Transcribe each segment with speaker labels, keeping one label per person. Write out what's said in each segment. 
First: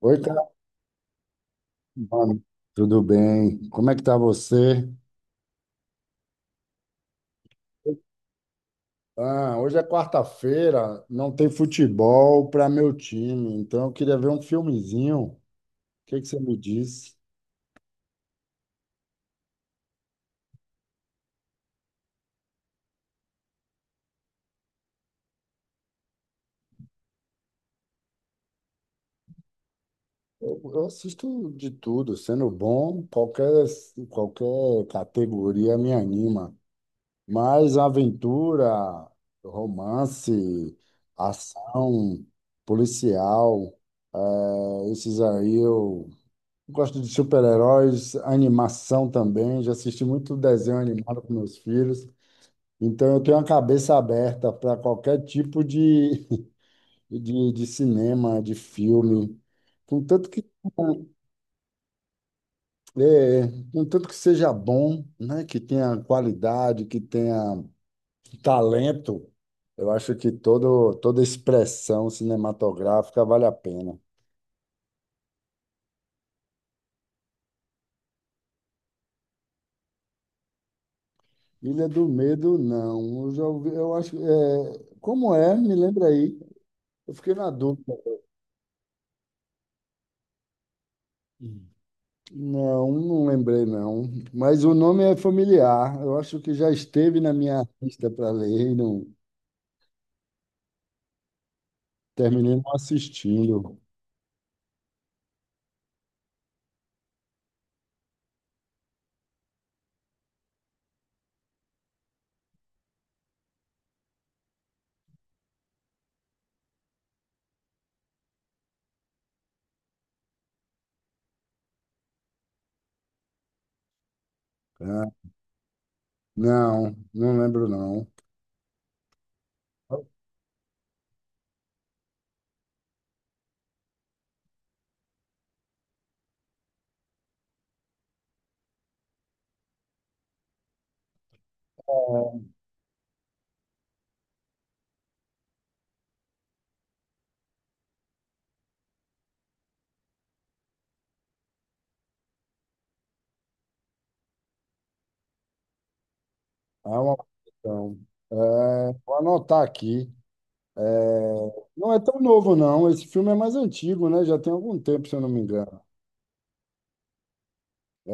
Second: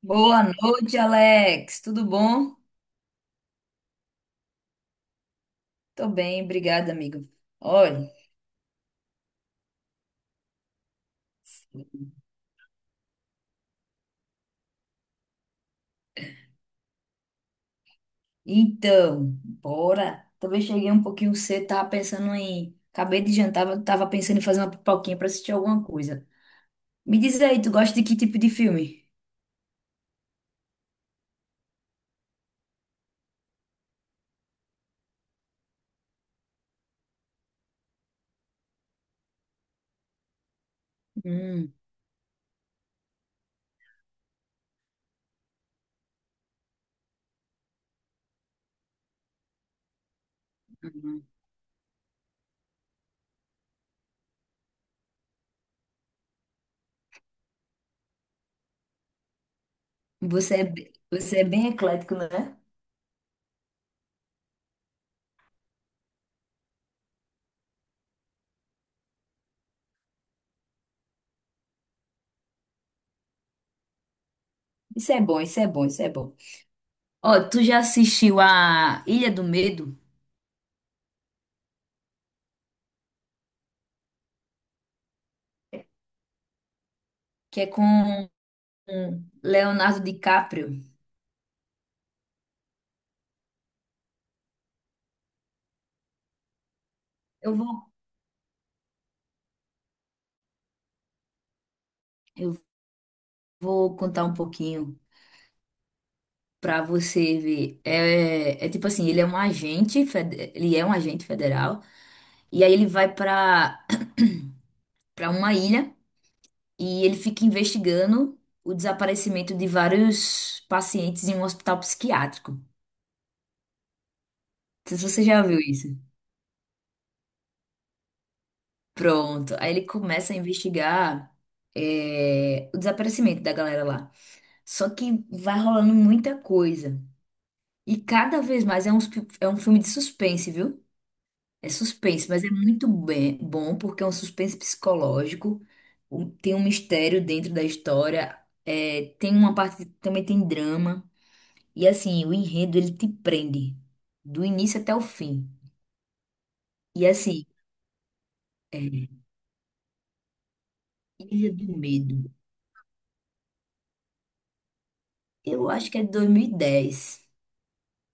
Speaker 1: Oi,
Speaker 2: Boa noite, Alex. Tudo
Speaker 1: Carmano.
Speaker 2: bom?
Speaker 1: Tudo bem? Como é que tá você?
Speaker 2: Tô bem, obrigada, amigo. Olha,
Speaker 1: Ah, hoje é quarta-feira, não tem futebol para meu time, então eu queria ver um filmezinho. O que que você me diz?
Speaker 2: então, bora. Talvez cheguei um pouquinho cedo, tava pensando em. Acabei de jantar, mas tava pensando em fazer uma pipoquinha pra assistir alguma coisa. Me diz aí, tu gosta de que tipo de filme?
Speaker 1: Eu assisto de tudo, sendo bom, qualquer categoria me anima. Mas aventura, romance,
Speaker 2: Hum,
Speaker 1: ação, policial, esses aí eu gosto de super-heróis, animação também. Já assisti muito desenho animado
Speaker 2: uhum.
Speaker 1: com meus filhos. Então, eu tenho a cabeça aberta para qualquer tipo de, de cinema, de filme. Contanto que,
Speaker 2: Você é bem eclético, né?
Speaker 1: é, contanto que seja bom, né? Que tenha qualidade, que tenha talento. Eu acho que toda expressão cinematográfica vale a pena.
Speaker 2: Isso é bom, isso é bom, isso é bom. Ó, tu já assistiu a Ilha do Medo,
Speaker 1: Ilha do Medo, não. Eu já ouvi, eu acho, é, como é? Me lembra aí. Eu fiquei na
Speaker 2: que é
Speaker 1: dúvida.
Speaker 2: com Leonardo DiCaprio?
Speaker 1: Não, não lembrei não. Mas o nome é familiar. Eu acho que já esteve na
Speaker 2: Eu
Speaker 1: minha
Speaker 2: vou,
Speaker 1: lista para ler e não terminei
Speaker 2: eu
Speaker 1: não assistindo.
Speaker 2: vou contar um pouquinho. Pra você ver, é tipo assim, ele é ele é um agente federal, e aí ele vai pra para uma ilha e ele fica investigando o desaparecimento de vários pacientes em um hospital psiquiátrico. Não sei se
Speaker 1: Ah,
Speaker 2: você já viu isso.
Speaker 1: não, não lembro não.
Speaker 2: Pronto. Aí ele começa a investigar é, o desaparecimento da galera lá. Só que vai rolando muita coisa. E cada vez mais é um filme de suspense, viu? É suspense, mas é muito bom porque é um suspense psicológico, tem um mistério dentro da história, é, tem uma parte, também tem drama, e assim, o enredo ele te prende do início até o fim.
Speaker 1: É
Speaker 2: E
Speaker 1: uma
Speaker 2: assim,
Speaker 1: questão. É,
Speaker 2: é,
Speaker 1: vou anotar aqui. É,
Speaker 2: Ilha do
Speaker 1: não é tão
Speaker 2: Medo,
Speaker 1: novo não. Esse filme é mais antigo, né? Já tem algum tempo, se eu não me
Speaker 2: eu
Speaker 1: engano.
Speaker 2: acho que é de 2010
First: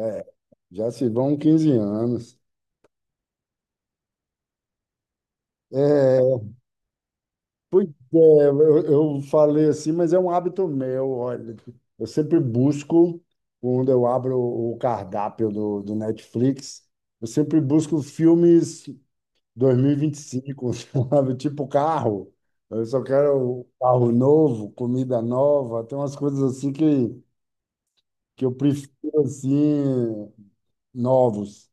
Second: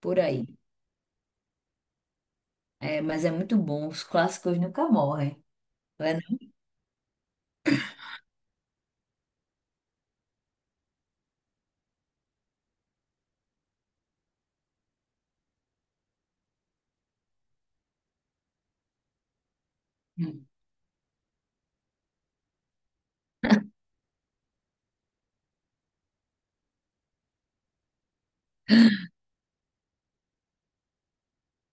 Speaker 2: por aí.
Speaker 1: já se vão 15 anos.
Speaker 2: É, mas é muito bom, os clássicos nunca morrem, não é
Speaker 1: É, pois é, eu falei assim, mas é um hábito meu, olha. Eu sempre busco, quando eu abro o cardápio do Netflix, eu sempre busco filmes
Speaker 2: não?
Speaker 1: 2025, sabe? Tipo carro. Eu só quero carro novo, comida nova, tem umas coisas assim que eu prefiro, assim, novos.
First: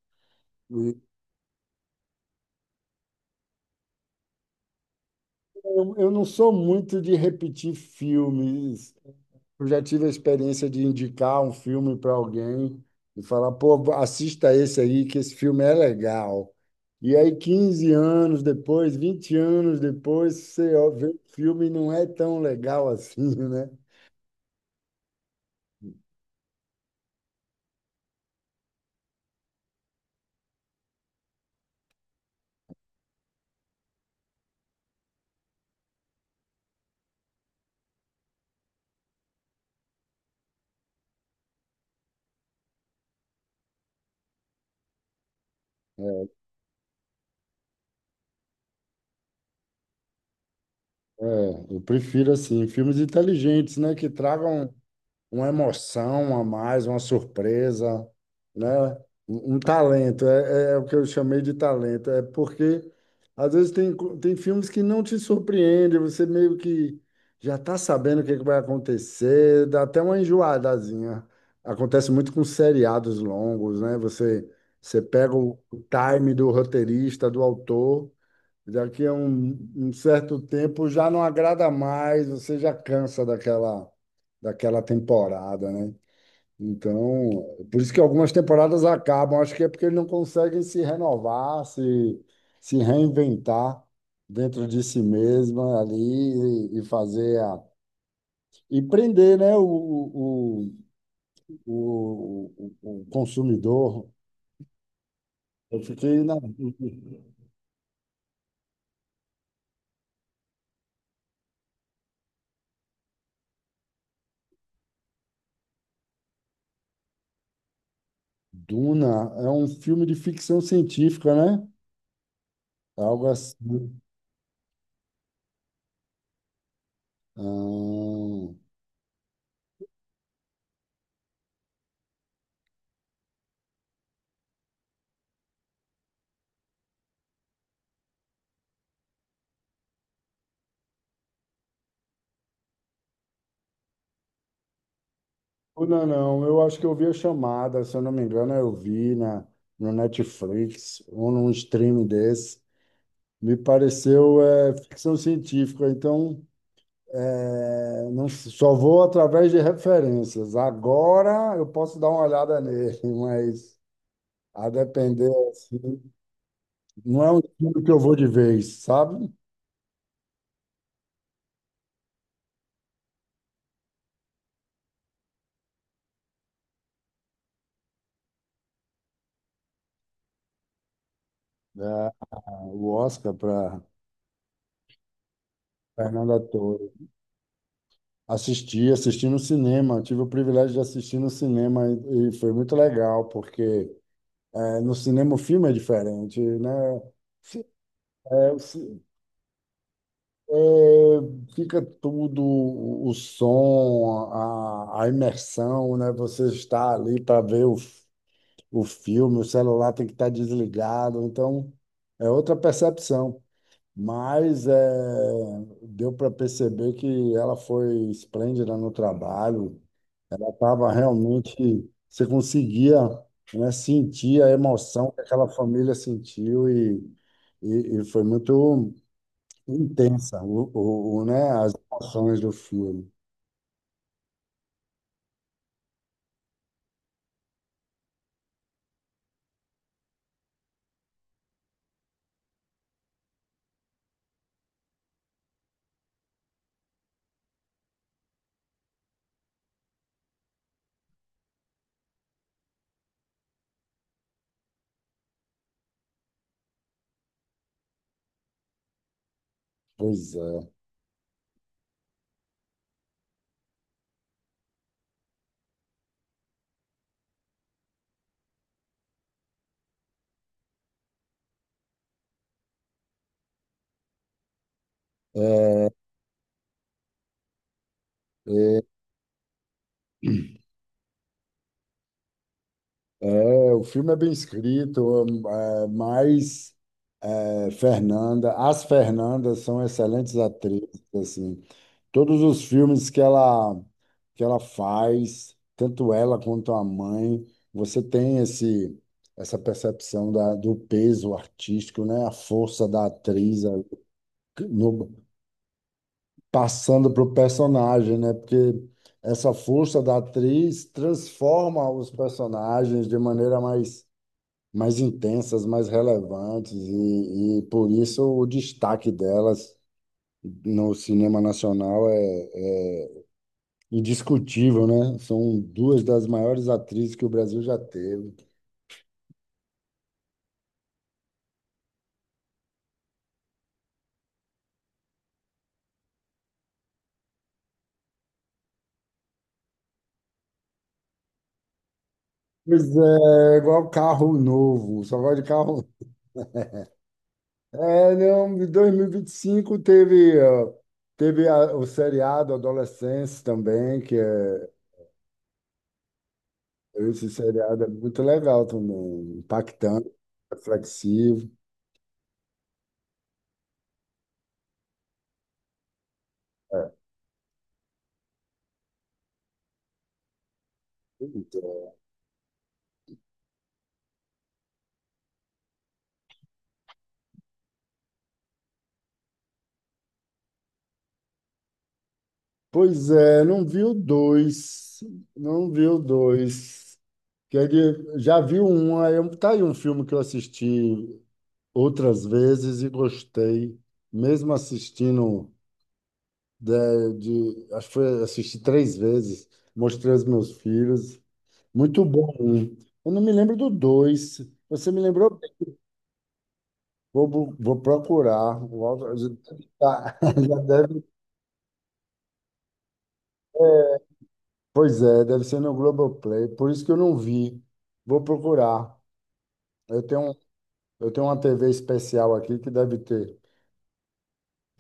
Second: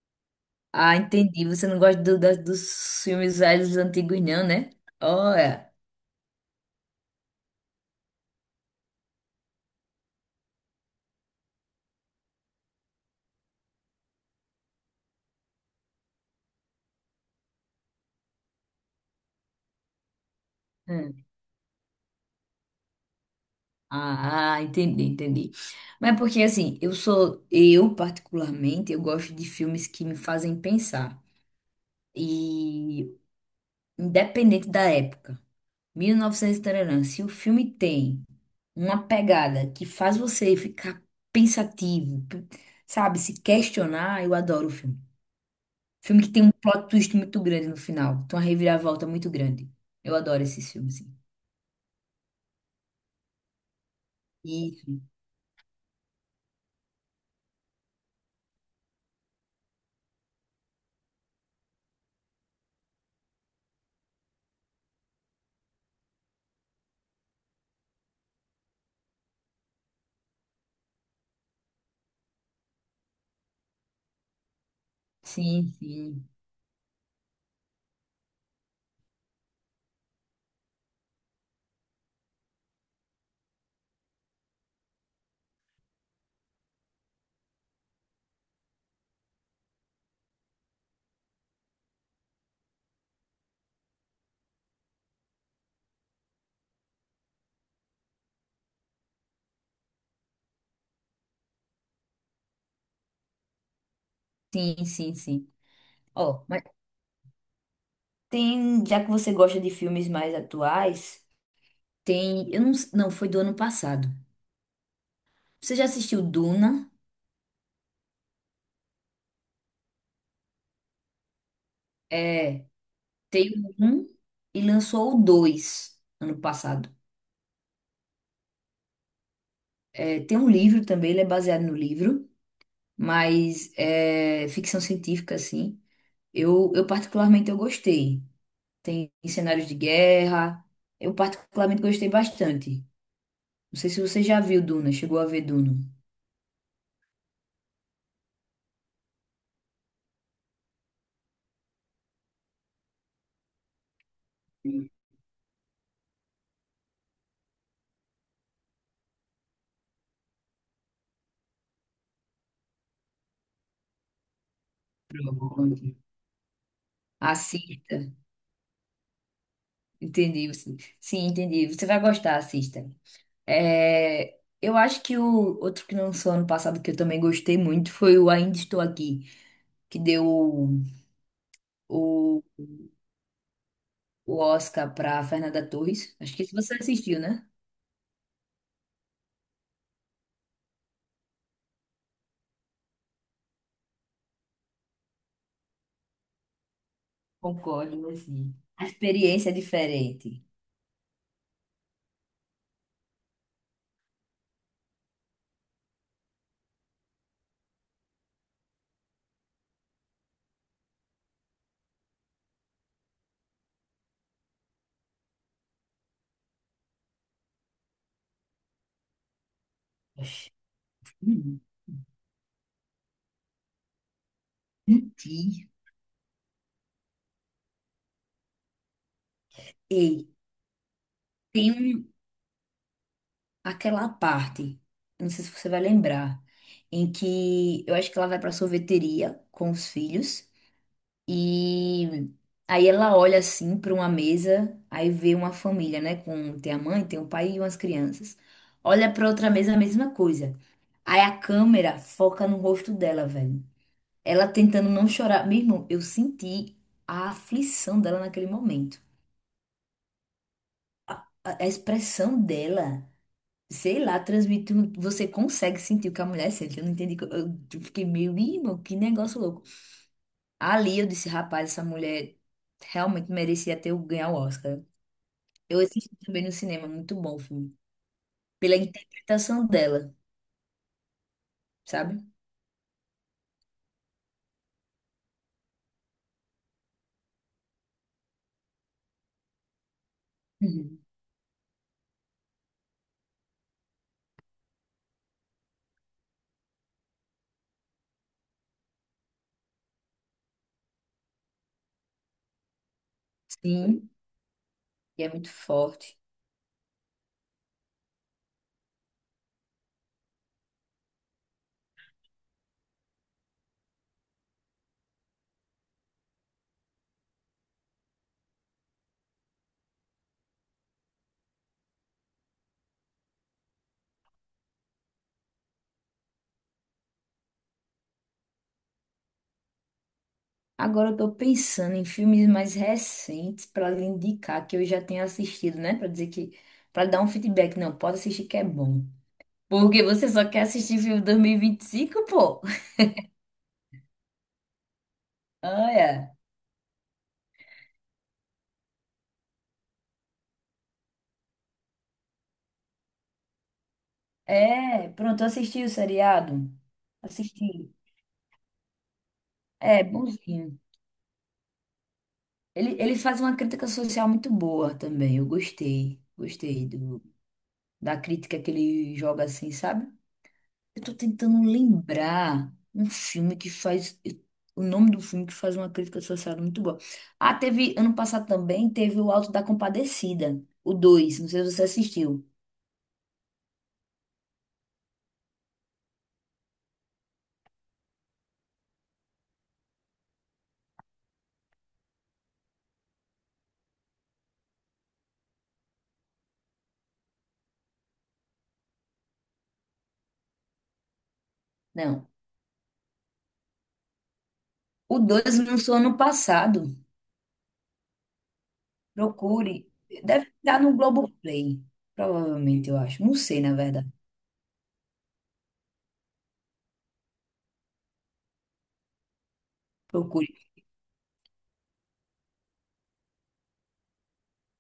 Speaker 1: E
Speaker 2: Ah, entendi, você não gosta dos filmes velhos dos antigos não, né? Olha.
Speaker 1: eu não sou muito de repetir filmes. Eu já tive a experiência de indicar um filme para alguém e falar, pô, assista esse aí, que esse filme é legal. E aí, 15 anos depois, 20 anos depois, você ó, vê o
Speaker 2: É.
Speaker 1: filme e não é tão legal assim, né?
Speaker 2: Ah, ah, entendi, entendi. Mas porque assim, eu particularmente, eu gosto de filmes que me fazem pensar. E independente da época, 1900 e novecentos e taranã, se o filme tem uma pegada que faz você ficar pensativo, sabe, se questionar, eu adoro o filme. Filme que tem um plot twist muito grande no final, tem uma reviravolta muito grande. Eu adoro esses filmes, sim.
Speaker 1: É, eu prefiro assim, filmes inteligentes, né? Que tragam
Speaker 2: Isso.
Speaker 1: uma emoção a mais, uma surpresa, né? Um talento, é, é o que eu chamei de talento. É porque, às vezes, tem, tem filmes que não te surpreendem, você meio que já está sabendo o que é que vai acontecer, dá até uma enjoadazinha. Acontece muito com seriados longos, né? Você pega o
Speaker 2: Sim, sim.
Speaker 1: time do roteirista, do autor. Daqui a um certo tempo já não agrada mais, você já cansa daquela, daquela temporada, né? Então, por isso que algumas temporadas acabam, acho que é porque eles não conseguem se renovar, se reinventar dentro de si mesma ali e fazer a, e prender, né, o, o consumidor.
Speaker 2: Sim, sim, sim.
Speaker 1: Eu fiquei na
Speaker 2: Ó, mas tem, já que você gosta de filmes mais atuais, tem, eu não, s- não, foi do ano passado. Você já assistiu Duna?
Speaker 1: Duna, é um filme de ficção científica, né?
Speaker 2: É,
Speaker 1: Algo
Speaker 2: tem o
Speaker 1: assim.
Speaker 2: um e lançou o dois ano passado.
Speaker 1: Ah,
Speaker 2: É, tem um livro também, ele é baseado no livro, mas é ficção científica, assim. Eu particularmente eu gostei. Tem cenários de guerra, eu particularmente gostei bastante. Não sei se você já viu Duna, chegou a ver Duna.
Speaker 1: não, não, eu acho que eu vi a chamada, se eu não me engano, eu vi na, no Netflix ou num streaming desse. Me pareceu é, ficção científica, então é, não, só vou através de referências. Agora eu posso dar uma olhada nele, mas a depender,
Speaker 2: Pronto.
Speaker 1: assim, não é um filme que eu
Speaker 2: Assista.
Speaker 1: vou de vez, sabe?
Speaker 2: Entendi, sim. Sim, entendi. Você vai gostar, assista. É, eu acho que o outro que lançou ano passado que eu também gostei muito foi o Ainda Estou Aqui, que deu
Speaker 1: É,
Speaker 2: o,
Speaker 1: o Oscar para
Speaker 2: o Oscar para Fernanda Torres. Acho
Speaker 1: Fernanda
Speaker 2: que se você
Speaker 1: Torres.
Speaker 2: assistiu, né?
Speaker 1: Assisti, assisti no cinema, tive o privilégio de assistir no cinema e foi muito legal, porque no cinema o filme é diferente, né? Fi-
Speaker 2: Concordo, mas
Speaker 1: é,
Speaker 2: sim. A experiência é diferente.
Speaker 1: é, fica tudo, o som, a imersão, né? Você está ali para ver o, o filme, o celular tem que estar desligado, então é outra percepção. Mas é, deu para perceber que ela foi esplêndida no trabalho.
Speaker 2: Oxi.
Speaker 1: Tava
Speaker 2: Hum,
Speaker 1: realmente, você conseguia, né, sentir a emoção que aquela
Speaker 2: Menti.
Speaker 1: família sentiu e foi muito
Speaker 2: Ei,
Speaker 1: intensa, né,
Speaker 2: tem
Speaker 1: as
Speaker 2: um-
Speaker 1: emoções do filme.
Speaker 2: aquela parte, não sei se você vai lembrar, em que eu acho que ela vai para sorveteria com os filhos. E aí ela olha assim para uma mesa, aí vê uma família, né? Com tem a mãe, tem o pai e umas crianças. Olha para outra mesa, a mesma coisa. Aí a câmera foca no rosto dela, velho. Ela tentando não chorar. Meu irmão, eu senti a aflição dela naquele momento.
Speaker 1: Pois é.
Speaker 2: A expressão dela, sei lá, transmite. Você consegue sentir o que a mulher sente. Eu não entendi. Eu fiquei meio, "Ih, irmão, que negócio louco. Ali eu disse, rapaz, essa mulher realmente merecia ganhar o Oscar. Eu
Speaker 1: É,
Speaker 2: assisti também no cinema, muito bom o filme. Pela
Speaker 1: é,
Speaker 2: interpretação dela, sabe?
Speaker 1: o filme é bem escrito, é, mas é, Fernanda, as Fernandas são excelentes
Speaker 2: Uhum.
Speaker 1: atrizes, assim. Todos os filmes que ela faz, tanto ela quanto a mãe, você tem esse essa percepção da, do peso artístico, né? A força da atriz
Speaker 2: Sim,
Speaker 1: no,
Speaker 2: e é muito forte.
Speaker 1: passando para o personagem, né? Porque essa força da atriz transforma os personagens de maneira mais mais intensas, mais relevantes e por isso o destaque delas no cinema nacional é indiscutível, né? São duas das maiores atrizes que o Brasil já teve.
Speaker 2: Agora eu tô pensando em filmes mais recentes pra lhe indicar que eu já tenho assistido, né? Pra dizer que. Pra dar um feedback. Não, pode assistir que é bom. Porque você só quer assistir filme dois mil e vinte e cinco, pô?
Speaker 1: Pois é, igual carro novo, só gosto de carro.
Speaker 2: Olha.
Speaker 1: É, não, em 2025 teve, ó, teve o seriado Adolescência também, que é
Speaker 2: É, pronto, eu assisti o seriado.
Speaker 1: esse seriado é
Speaker 2: Assisti.
Speaker 1: muito legal também,
Speaker 2: É,
Speaker 1: impactante,
Speaker 2: bonzinho.
Speaker 1: reflexivo.
Speaker 2: Ele faz uma crítica social muito boa também. Eu gostei. Gostei do. Da crítica que ele joga assim, sabe? Eu tô tentando lembrar um filme que faz. O nome do filme que faz uma crítica social muito boa. Ah, teve. Ano passado também teve o Alto da Compadecida, o 2. Não sei se você assistiu.
Speaker 1: Pois é, não vi o dois, não vi o dois. Que ele já viu um, aí tá aí um filme que eu assisti outras vezes e gostei, mesmo assistindo de, acho que foi, assisti três vezes, mostrei aos meus filhos, muito
Speaker 2: Não.
Speaker 1: bom. Um. Eu não me lembro do dois. Você me
Speaker 2: O
Speaker 1: lembrou
Speaker 2: dois
Speaker 1: bem.
Speaker 2: lançou ano passado.
Speaker 1: Vou, vou procurar. O Aldo. Já deve
Speaker 2: Procure.
Speaker 1: tá.
Speaker 2: Deve
Speaker 1: Já
Speaker 2: estar no
Speaker 1: deve.
Speaker 2: Globoplay. Provavelmente, eu acho. Não sei, na verdade.
Speaker 1: Pois é, deve ser no Globoplay. Por isso que eu não vi. Vou procurar. Eu tenho,
Speaker 2: Procure.
Speaker 1: eu tenho uma TV especial aqui que deve ter.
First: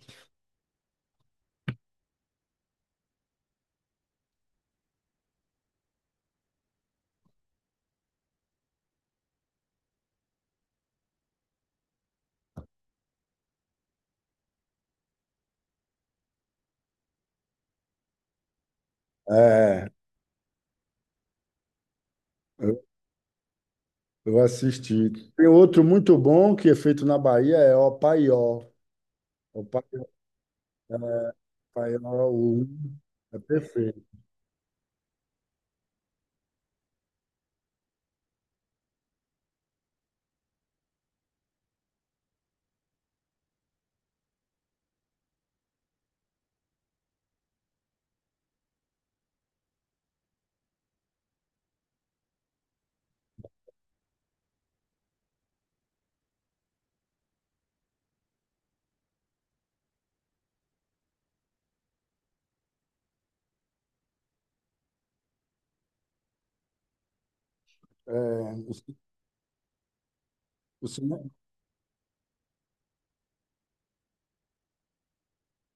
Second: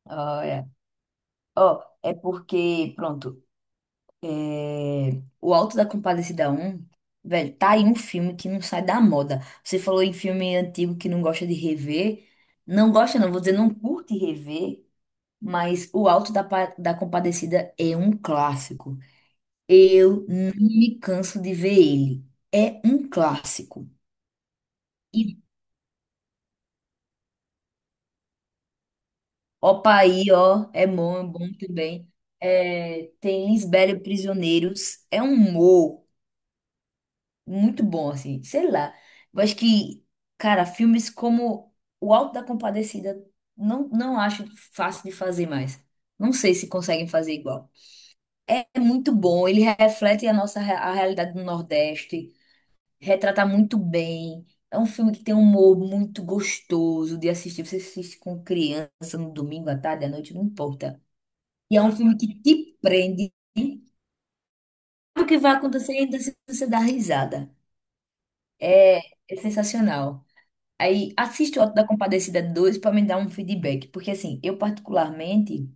Speaker 2: Ah, é. Ó, é porque, pronto. É, O Alto da Compadecida um velho, tá aí um filme que não sai da moda. Você falou em filme antigo que não gosta de rever. Não gosta, não, vou dizer, não curte rever, mas O Alto da Compadecida é um clássico.
Speaker 1: É.
Speaker 2: Eu não me canso de ver ele. É um clássico.
Speaker 1: Eu assisti. Assistir.
Speaker 2: E
Speaker 1: Tem outro muito bom que é feito na Bahia, é O Paió. O Paió,
Speaker 2: opa aí, ó, é
Speaker 1: é,
Speaker 2: bom
Speaker 1: Paió
Speaker 2: também.
Speaker 1: o um
Speaker 2: É,
Speaker 1: é
Speaker 2: tem Lisbela e
Speaker 1: perfeito.
Speaker 2: Prisioneiros. É um humor. Muito bom, assim, sei lá. Eu acho que, cara, filmes como O Alto da Compadecida não acho fácil de fazer mais. Não sei se conseguem fazer igual. É muito bom, ele reflete a nossa a realidade do Nordeste, retrata muito bem. É um filme que tem um humor muito gostoso de assistir. Você assiste com criança no domingo à tarde, à noite, não importa. E é um filme que te prende. Sabe o que vai acontecer ainda se você dar risada.
Speaker 1: É, o,
Speaker 2: É, é sensacional.
Speaker 1: o
Speaker 2: Aí
Speaker 1: cinema
Speaker 2: assisto o Auto da Compadecida 2 para me dar um feedback, porque assim, eu particularmente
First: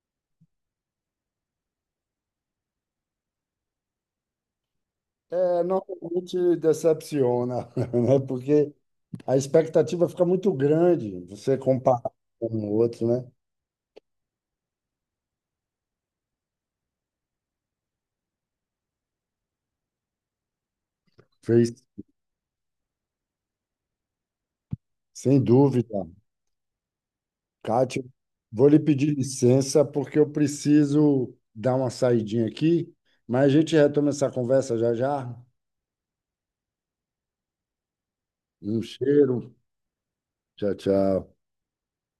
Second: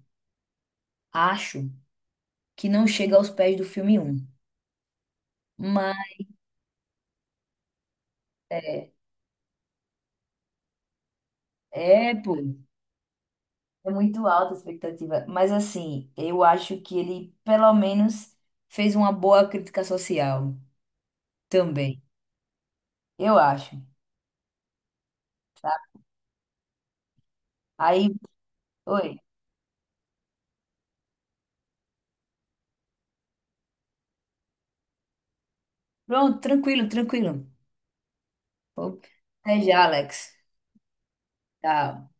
Speaker 2: acho que não chega aos pés do filme um.
Speaker 1: é,
Speaker 2: Mas
Speaker 1: normalmente decepciona, né? Porque
Speaker 2: é,
Speaker 1: a expectativa fica muito grande, você comparar
Speaker 2: é, pô,
Speaker 1: com o outro, né?
Speaker 2: é muito alta a expectativa, mas assim, eu acho que ele pelo menos fez uma boa crítica social
Speaker 1: Fez,
Speaker 2: também. Eu acho.
Speaker 1: sem dúvida. Kátia,
Speaker 2: Aí,
Speaker 1: vou lhe pedir
Speaker 2: oi.
Speaker 1: licença porque eu preciso dar uma saidinha aqui, mas a gente retoma essa conversa já já.
Speaker 2: Pronto, tranquilo, tranquilo.
Speaker 1: Um
Speaker 2: Pô,
Speaker 1: cheiro.
Speaker 2: até já, Alex.
Speaker 1: Tchau, tchau.
Speaker 2: Tchau.